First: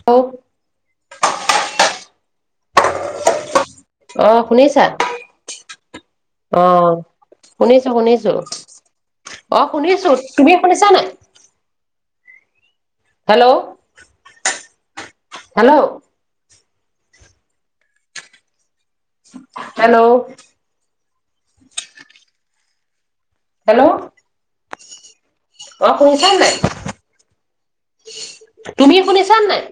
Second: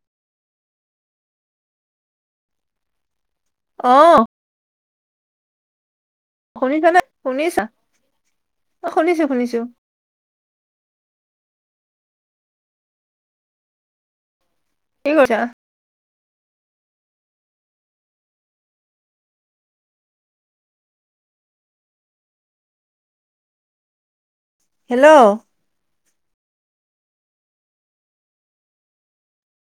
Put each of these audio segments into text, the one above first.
Hello অ শুনিছা? অ শুনিছানে শুনিছা শুনিছো শুনিছো, অ শুনিছো অ শুনিছো তুমি শুনিছা নাই? হেল্ল' কি কৰিছা? হেল্ল' হেল্ল' হেল্ল' হেল্ল' অ শুনিছানে নাই, তুমি শুনিছা নাই?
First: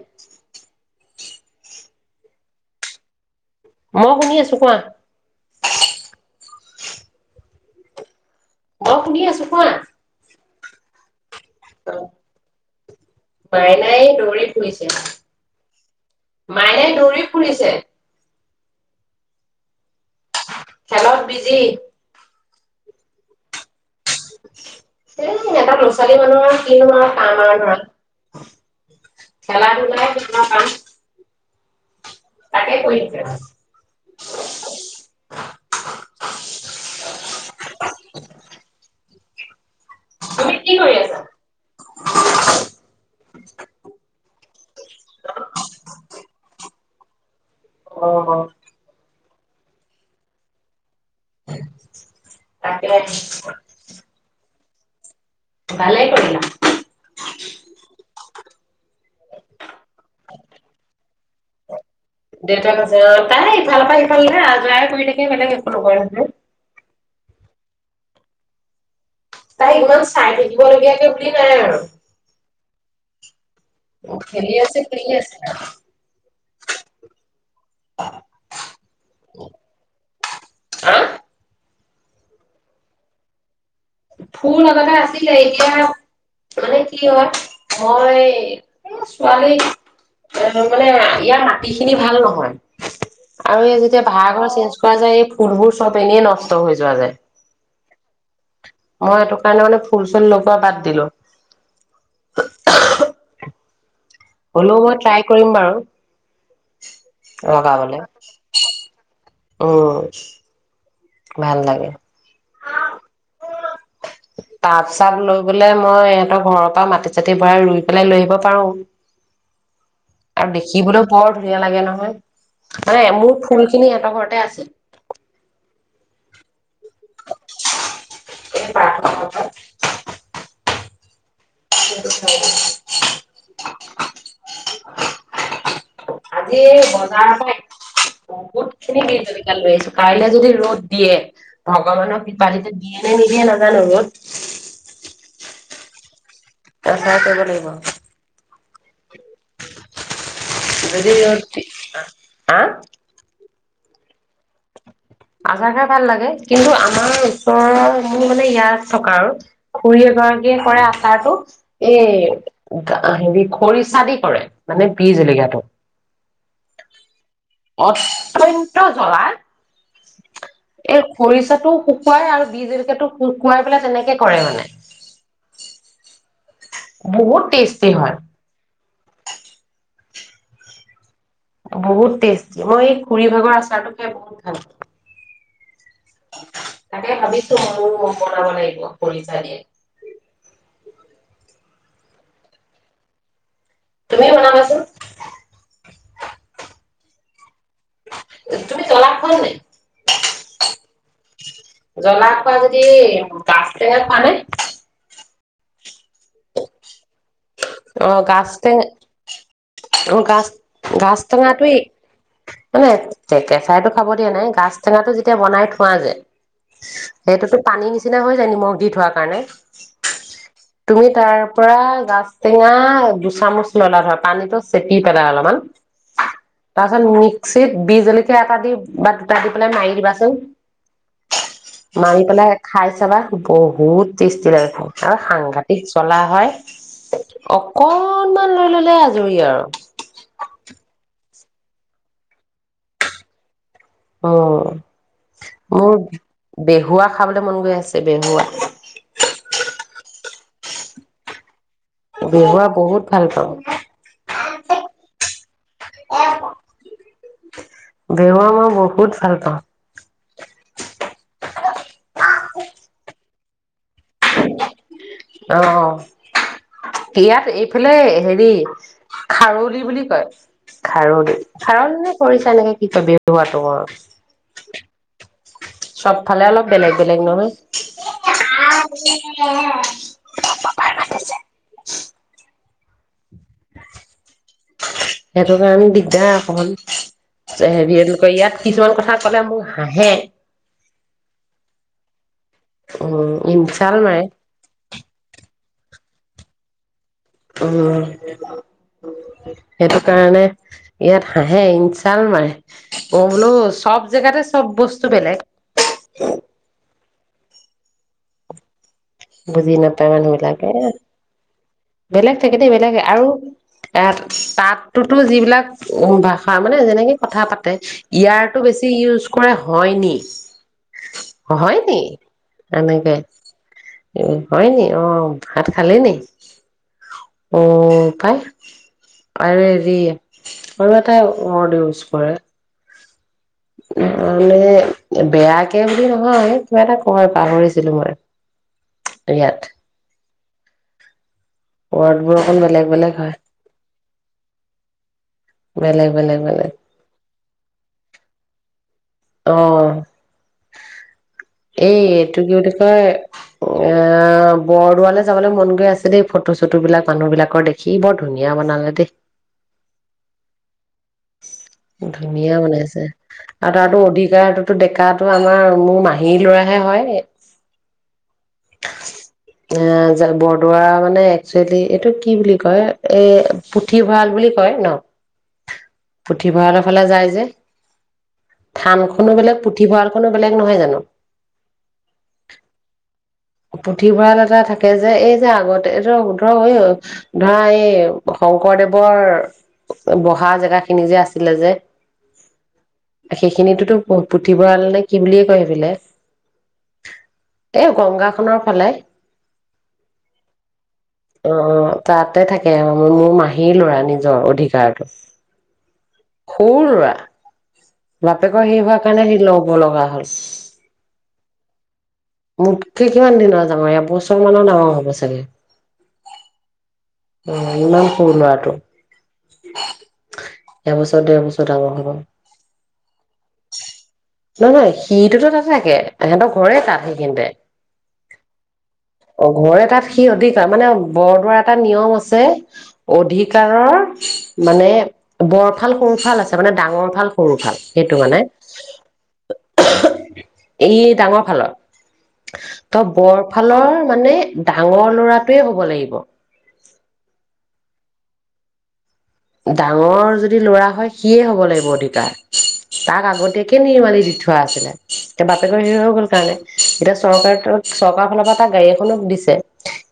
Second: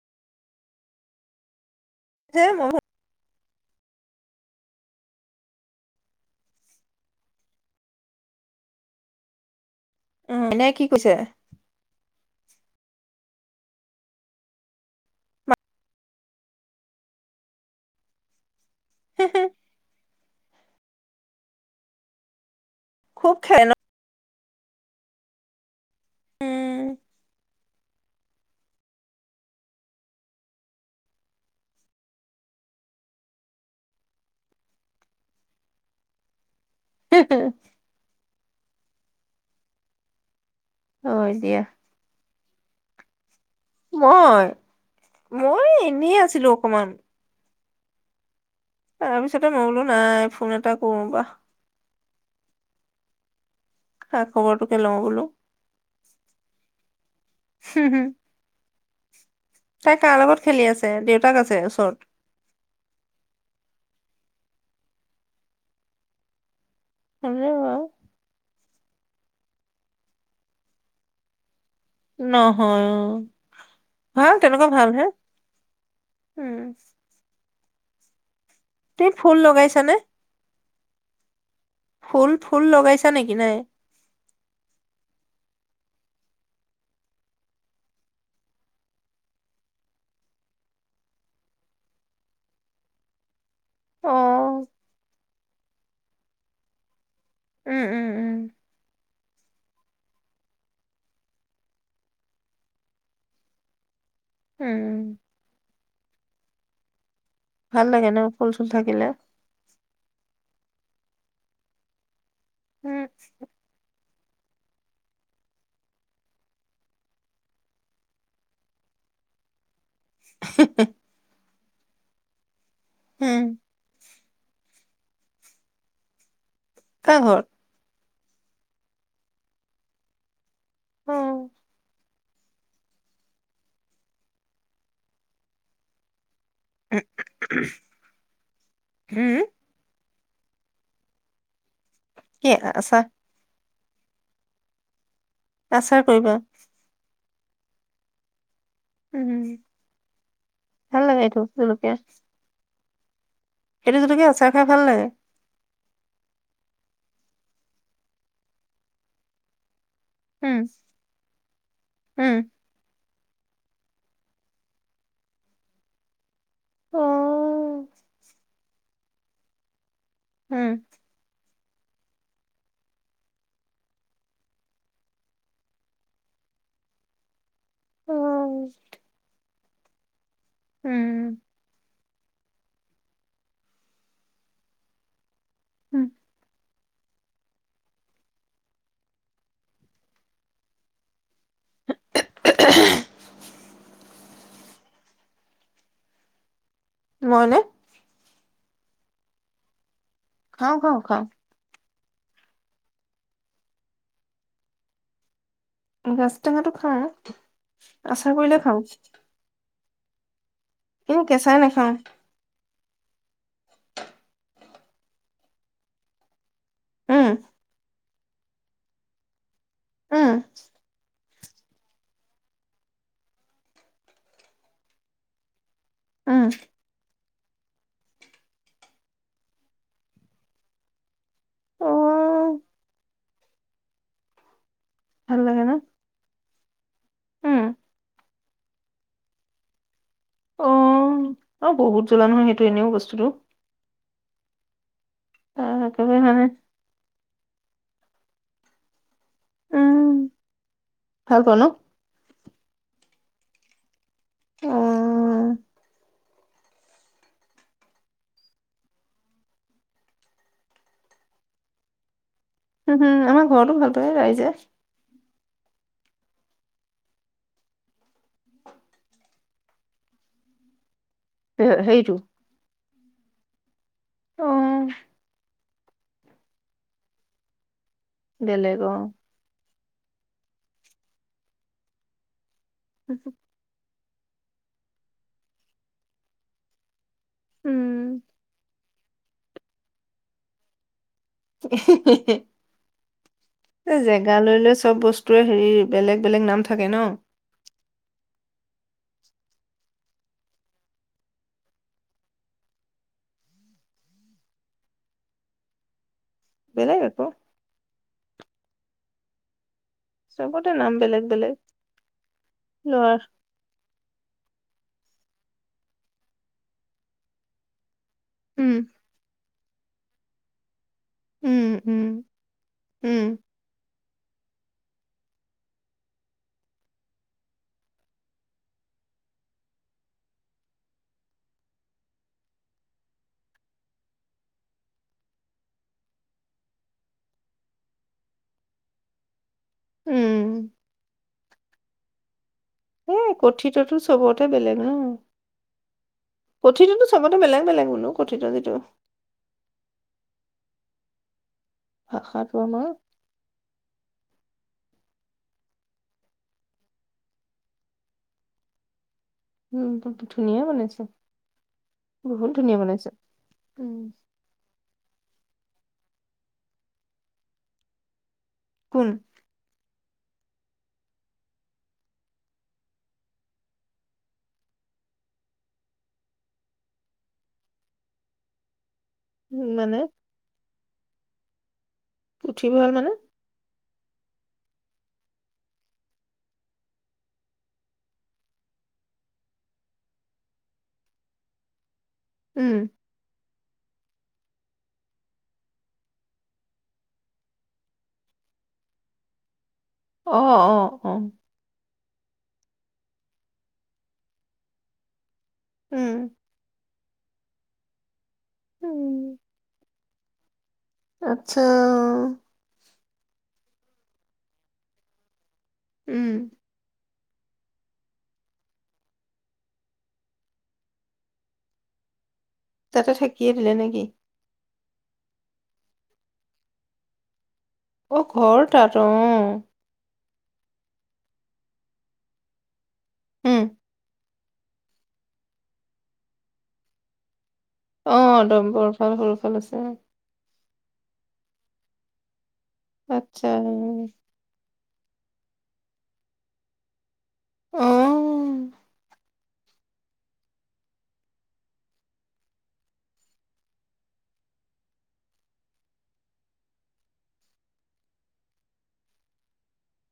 হয় মই মই শুনি আছো কোৱা মই শুনি আছো কোৱা উ নে কি কৈছে মাইনাই দৌৰি ফুৰিছে, মাইনাই দৌৰি ফুৰিছে। হ [unintelligible] খেলত বিজি খুব খাই ন। এ এটাাত ন। ছোৱালী মানুহৰ উম কিনো আৰু কাম আৰু ধৰণ। খেলা ধূলাই কিছুমান কাম তাকে কৰিছে। হে হে [inaudible] হয় [unintelligible] কি কৰি হয় দিয়া আছা [unintelligible] [inaudible] অ', মই এনেই আছো [unintelligible] অ', অ', তাৰ পিছতে মই বোলো নাই ফোন এটা কৰো বা তাক ৰা [inaudible] খা [unintelligible] ভালাই কৰিলা। হুম হুম [unintelligible] তাই কাৰ লগত খেলি আছে দেউতাক আছে ওচৰত দেউতাক কৈছে অ', তাই ইফালৰ পৰা সিফালে হে যাই কৰি থাকে বেলেগ একো নকোৱা নহয়। [inaudible] তাই ইমান চাই থাকিব লগীয়া কে বুলি নাই আৰু নহয় ভাল খেলি তেনেকুৱা আছে ভাল হে খেলি আছে উম তুমি ফুল লগাইছানে হা ফুল ফুল লগাইছা নেকি নাই। ফুল লগতে আছিলে এতিয়া মানে কি হয়, মই ছোৱালী এ মানে ইয়াৰ মাটি খিনি ভাল নহয়। আৰু এই যেতিয়া অ ভাড়া ঘৰ চেঞ্জ কৰা যায় এই ফুলবোৰ চব এনে নষ্ট হৈ যোৱা যায়। উ'ম উ'ম উ'ম। মই এইটো কাৰণে মানে ফুল চুল লগোৱা বাদ দিলো হ'লেও মই উম, ট্ৰাই কৰিম বাৰু [inaudible] ভাল লগবলে লাগে ন ফুল চুল থাকিলে উ ভাল লাগে। উম তাপ চাপ লৈ গলে মই ইহঁতৰ ঘৰৰ পৰা মাটি চাতি ভৰাই ৰুই পেলাই লৈ আহিব পাৰো। আৰু দেখিবলৈ বৰ ধুনীয়া লাগে নহয়। মানে উম, মোৰ ফুল খিনি এটা ঘৰ আছে। কাৰ ঘৰ? এই পাকঘৰ উম। [unintelligible] আজি উম, বজাৰ হয় বহুত খিনি উম, জলকীয়া লৈ আহিছো। কাইলৈ যদি ৰ'দ দিয়ে ভগৱানক কি কিপালীতে আচাৰ দিয়ে নে নিদিয়ে নে না নহত আচাৰ কৰিবা? আচাৰ কৰিব লাগিব। উম, ভাল লাগে [unintelligible] এইটো উতি জলকীয়া আহ [unintelligible] এইটো জলকীয়াৰ আচাৰ খাই ভাল লাগে। আচাৰ খাই ভাল লাগে কিন্তু আমাৰ ওচৰৰ মোৰ মানে ইয়াত থকা--আৰু খুৰী উম, এগৰাকীয়ে কৰে আচাৰতটো উম, এই হেৰি খৰিচা দি কৰে, মানে বিহ জলকীয়াতো অ', অ চলা [unintelligible] উম, এ খৰিচা টো শুকুৱাই আৰু বীজ জলকীয়াতো শোকাই পেলাই তেনেকে কৰে মানে। বহুত টেষ্টি অ', হয়। [inaudible] উম। বহুত টেষ্টি মই এই খুৰী ভাগৰ আচাৰটো খাই বহুত ভাল পাওঁ। উম, তাকে ভাবিছো মই বনাব লাগিব খৰিচা দি [unintelligible] তুমিয়ে বনাবাছোন। মইনে? তুমি জলা খোৱা নে নাই? খাওঁ, খাওঁ, খাওঁ। জ্বলা খোৱা যদি গাছ টেঙা খোৱা নে? গাছটেঙাটো খাওঁ অ আচাৰ গাছ কৰিলে টেঙ খাওঁ। অ ক [unintelligible] [unintelligible] গাছ কিন্তু কেঁচাই টাঙাটোৱেই নাখাওঁ মানে কেঁচাইতো খাব দিয়া নাই গাছ টেঙাটো যেতিয়া বনাই থোৱা যে উম, সেইটোতো পানী নিচিনা যায় নিমখ দি থোৱাৰ কাৰণে উম, তুমি তাৰ পৰা গাজ টেঙা দুচামুচ ললা ধৰ পানীতো চেপি পেলাই অলপমান উম, তাৰপাছত [unintelligible] বি জলকীয়া এটা দি বা দুটা দি পেলাই মাৰি দিবাচোন, মাৰি পেলাই অ', খাই চাবা বহুত টেষ্টি লাগে খাই অ ভাল লাগে সাংঘাতিক ন [unintelligible] চলা হয় [unintelligible] উম, অকল অকণমান লৈ ললে আজৰি আৰু অ', অ বহুত জ্বলা নহয় সেইটো এনেও বস্তুতটো অ মোৰ একেবাৰে মানে বেহুৱা খাবলে মন গৈ আছে বে হুৱাত হ ক নো [inaudible] বিহুৱা বহুত ভাল পাওঁ অ অ অ বিহুৱা মই বহুত ভাল পাওঁ উম হুম আমাৰ ঘৰটো ভাল পায়ে ৰাইজে অ ইয়াত এইফালে হেৰি খাৰলি বুলি কয় খাৰলি হেৰিটো খাৰনে কৰিছা এনেকে কি বটো [unintelligible] অ চবফালে অলপ বেলেগ বেলেগ নহয় বেলেগ অ [unintelligible] মোৰ পাপাই মাতিছে আ [inaudible] সেইটো কাৰণে দিগদাৰ অকমান উম হেৰি এনেকে ইয়াত কিছুমান কথা কথা কলে মোৰ হাঁহে উ [inaudible] অ এ জেগা লৈ লৈ চব বস্তুৱে হেৰি বেলেগ বেলেগ নাম থাকে ন উম সেইটো কাৰণে ইয়াত হাঁহে ইনচাল মাৰে মই বোলো চব জেগাতে চব বস্তু বেলেগ বেলেগ আকৌ বুজি নাপাই চবতে নাম বেলেগ বেলেগ বেলেগ থাকেতে বেলেগ ল'ৰা আৰু এ তাততোতো যিবিলাক ভাষা মানে যেনেকে কথা পাতে ইয়াৰটো উম বেছি ইউজ কৰে হয়নি উম হয় নি উম এনেকে উম হয় নি অ ভাত খালে ন অ পাই আৰু হেৰি আৰু এটাই ৱৰ্ড ইউজ কৰে মানে বেয়াকে বুলি নহয় কিবা এটা কয় পাহৰিছিলো মই ইয়াত উম [unintelligible] বেলেগ এ হয় কথিততো চবতে বেলেগ ন। বেলেগ বেলেগ বেলেগ কথিততো চবতে বেলেগ বেলেগ বুলু কথিত যিটো অহ এই এইটো কি ভাষাটো বুলি আমাৰ কয় এ বৰ গোৱালৈ যাবলৈ মন গৈ আছে দেই ফটো চটো বিলাক মানুহ বিলাকৰ দেখি বৰ ধুনীয়া বনালে দেই। উ ধুনীয়া বনাইছে। ধুনীয়া বনাইছে আৰু উম তাৰতো অধিকাৰটো ডেকাত তটো আমাৰ মোৰ মাহীৰ লৰাহে হয়। কোন? এ বৰদোৱাৰ মানে একচুৱেলি এইটো কি বুলি কয় এই পুথিভঁৰাল বুলি কয় ন? পুথিভঁৰালৰ ফালে যায় যে থান খো বেলে মানে পুথিভঁলখনো বেলেগ নহয় জানো? [unintelligible] পুথিভঁৰাল মানে পুথিভঁৰাল এটা থাকে যে এই যে আগতে এইটো ধৰ ধৰা এই শংকৰদেৱৰ বহা জেগা সি নিজে যে আছিলে যে উম। সেইখিনিতোতো পুথিভঁৰাল নে কি বুলিয়ে কয় সেইফিলে এ গংগাখনৰ ফালে। আহ, অ, অ। তাতে থাকে মোৰ মাহীৰ ল'ৰা নিজৰ উম অধিকাৰতটো। সৰু লৰা বাপেকৰ সেই হোৱাৰ কাৰণে উম সি ল'ব লগা হ'ল। [unintelligible] আচ্ছা। মোক কি কিমান দিনৰ ডাঙৰ ই এবছৰমানৰ ডাঙৰ হ'ব চাগে। উম। উ ইমান সৰু ল'ৰাটো, এবছৰ ডেৰ বছৰ ডাঙৰ হব। তাতে থাকিয়ে দিলে নেকি? নহয় নহ সিটোতো নাথাকে সিহতৰ ঘৰেই তাতেই [unintelligible] অ ঘৰ তাত, অ। তাত সি অধিকাৰ মানে বৰদোৱাৰ এটা নিয়ম আছে উম অধিকাৰৰ মানে বৰফাল সোনফাল আছে মানে ডাঙৰ ফাল সৰু ফাল সেইটো আহ মানে একদম বৰ ভাল সৰু ভাল আছে। এই ডাঙৰ ফালৰ। ত আচ্ছা বৰফালৰ মানে ডাঙৰ লৰাটোৱে হ'ব লাগিব অ ডাঙৰ যদি লৰা হয় সিয়েই হ'ব লাগিব অধিকাৰ তাক আগতীয়াকে নিৰ্মালি দি থোৱা আছিলে ডাঙৰ যদি লৰা হয় সিয়ে হব লাগিব তেতিয়া বাপেকৰ হেৰি হৈ গল কাৰণে এতিয়া চৰকাৰ টো, চৰকাৰৰ ফালৰ পৰা তাক গাড়ী এখনো দিছে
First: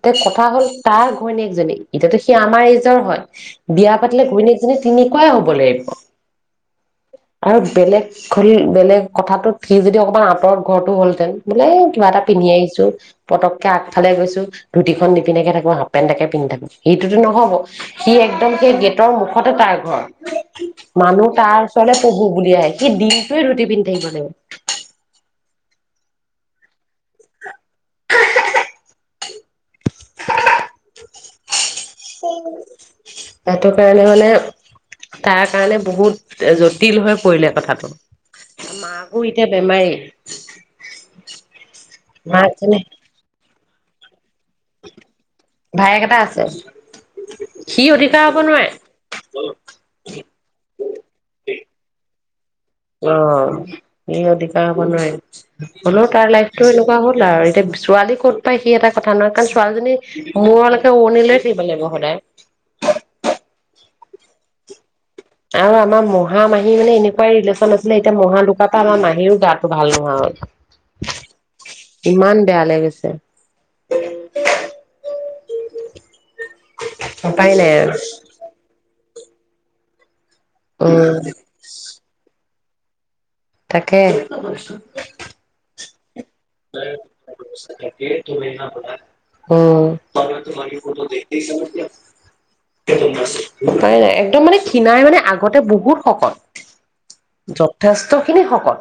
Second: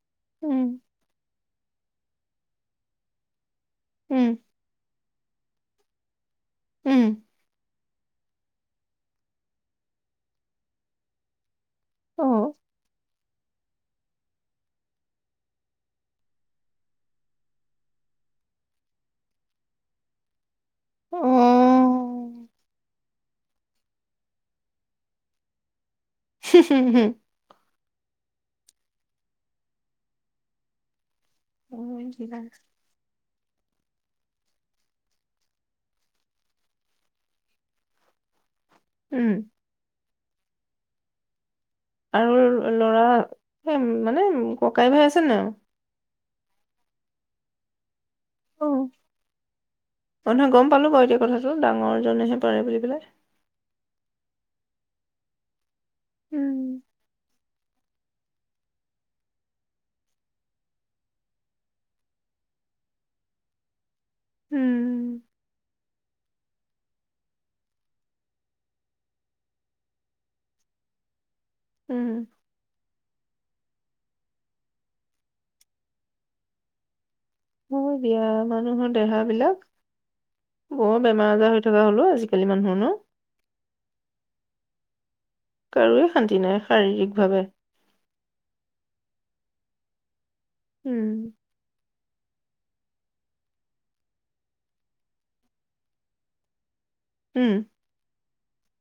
তে কথা উম হ'ল তাৰ ঘৈণীয়েক এতিয়াতো সি আমাৰ এইজৰ হয় পাতিলে উম ঘৈনীকজনী তেনেকুৱাই হ'ব লাগিব উম আৰু বেলেগ [unintelligible] বেলেগ কথাাতটোত সি যদি অকণমান আঁতৰত ঘৰৰতটো হলহেতেন। বোলে কিবা এটা অ পিন্ধি আহিছো পতককে আগফালে গৈছো, ধুতিখন নিপিধাকে থাকো হাফ পেন্ট এটাকে পিন্ধি থাকো, সেইটোতো নহব। সি একদম সেই গ তৰ মুখতে তাৰ ঘৰ। অ মানুহ তাৰ ওচৰলৈ পঢ়ো বুলিয়ে আহে, সি দি তই ধুটি পিন্ধি থাকিব হুহ হু হুম উম উ [unintelligible] সেইটো কাৰণে মানে তাৰ কাৰণে বহুত জটিল হৈ পৰিলে কথাটো মাকো এতিয়া বেমাৰেই আৰু মাক যেনে ল'ৰা হেই মানে উম ককাই ভাই আছে নাই [unintelligible] সি অতি এয়া হব নোৱাৰে [inaudible] অ অ নহয় গম পালো বাৰু এতিয়া কথাটো ডাঙৰজনেহে পাৰে বুলি পেলাই অ নি আৰু দিক ক বনাই [unintelligible] হ'লেও তাৰ লাইফতটো উম এনেকুৱা হ'ল আৰু এতিয়া ছোৱালী ক'ত পায় সি এটা কথা নহয় কাৰণ ছোৱালীজনী মূৰলৈকে উৰণি লৈ থাকিব লাগিব সদায় [unintelligible] উম আৰু আমাৰ মহা মাহী মানে এনেকুৱাই ৰিলেশ্যন আছিলে এতিয়া মহা ঢুকুৱাৰ পৰা আমাৰ মাহীৰো গাটো ভাল নোহোৱা হল উম ইমান বেয়া লাগিছে [inaudible] উপাই নাই আৰু ৰেহাবিলাক বৰ বেমাৰ উম আজাৰ হৈ থকা হ'লো আজিকালি মানুহৰ হ ন তাকে কাৰৱে া ত মেলনা পা [unintelligible] অ আমি তোমাৰ ফটো উম দেখিছো দিয়ক নাই নাই একদম মানে খিনাই মানে আগতে বহুত শকত উম যথেষ্ট কি শকত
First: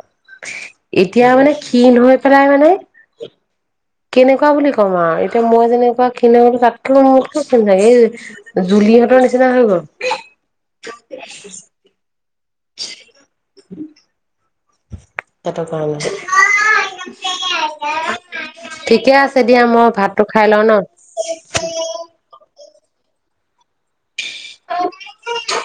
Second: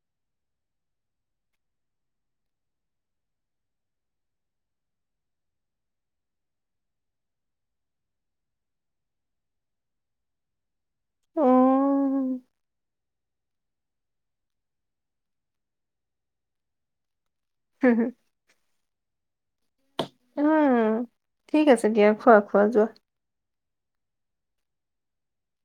এতিয়া মানে কিন হয় সদায় মানে কেনেকুৱা বুলি ক'ম আৰু এতিয়া মই যেনেকুৱা ক্ষীণালো তাতকৈ মতকৈ ক্ষিন থাকে এই জুলিহঁতৰ নিচিনা হৈ গ'ল উম উম তাতৰ কাৰণে হম হু ঠিকে আছে দিয়া মই ভাতটো খাই লওঁ ন ঠিক আছে দিয়া খোৱা খোৱা যোৱা অ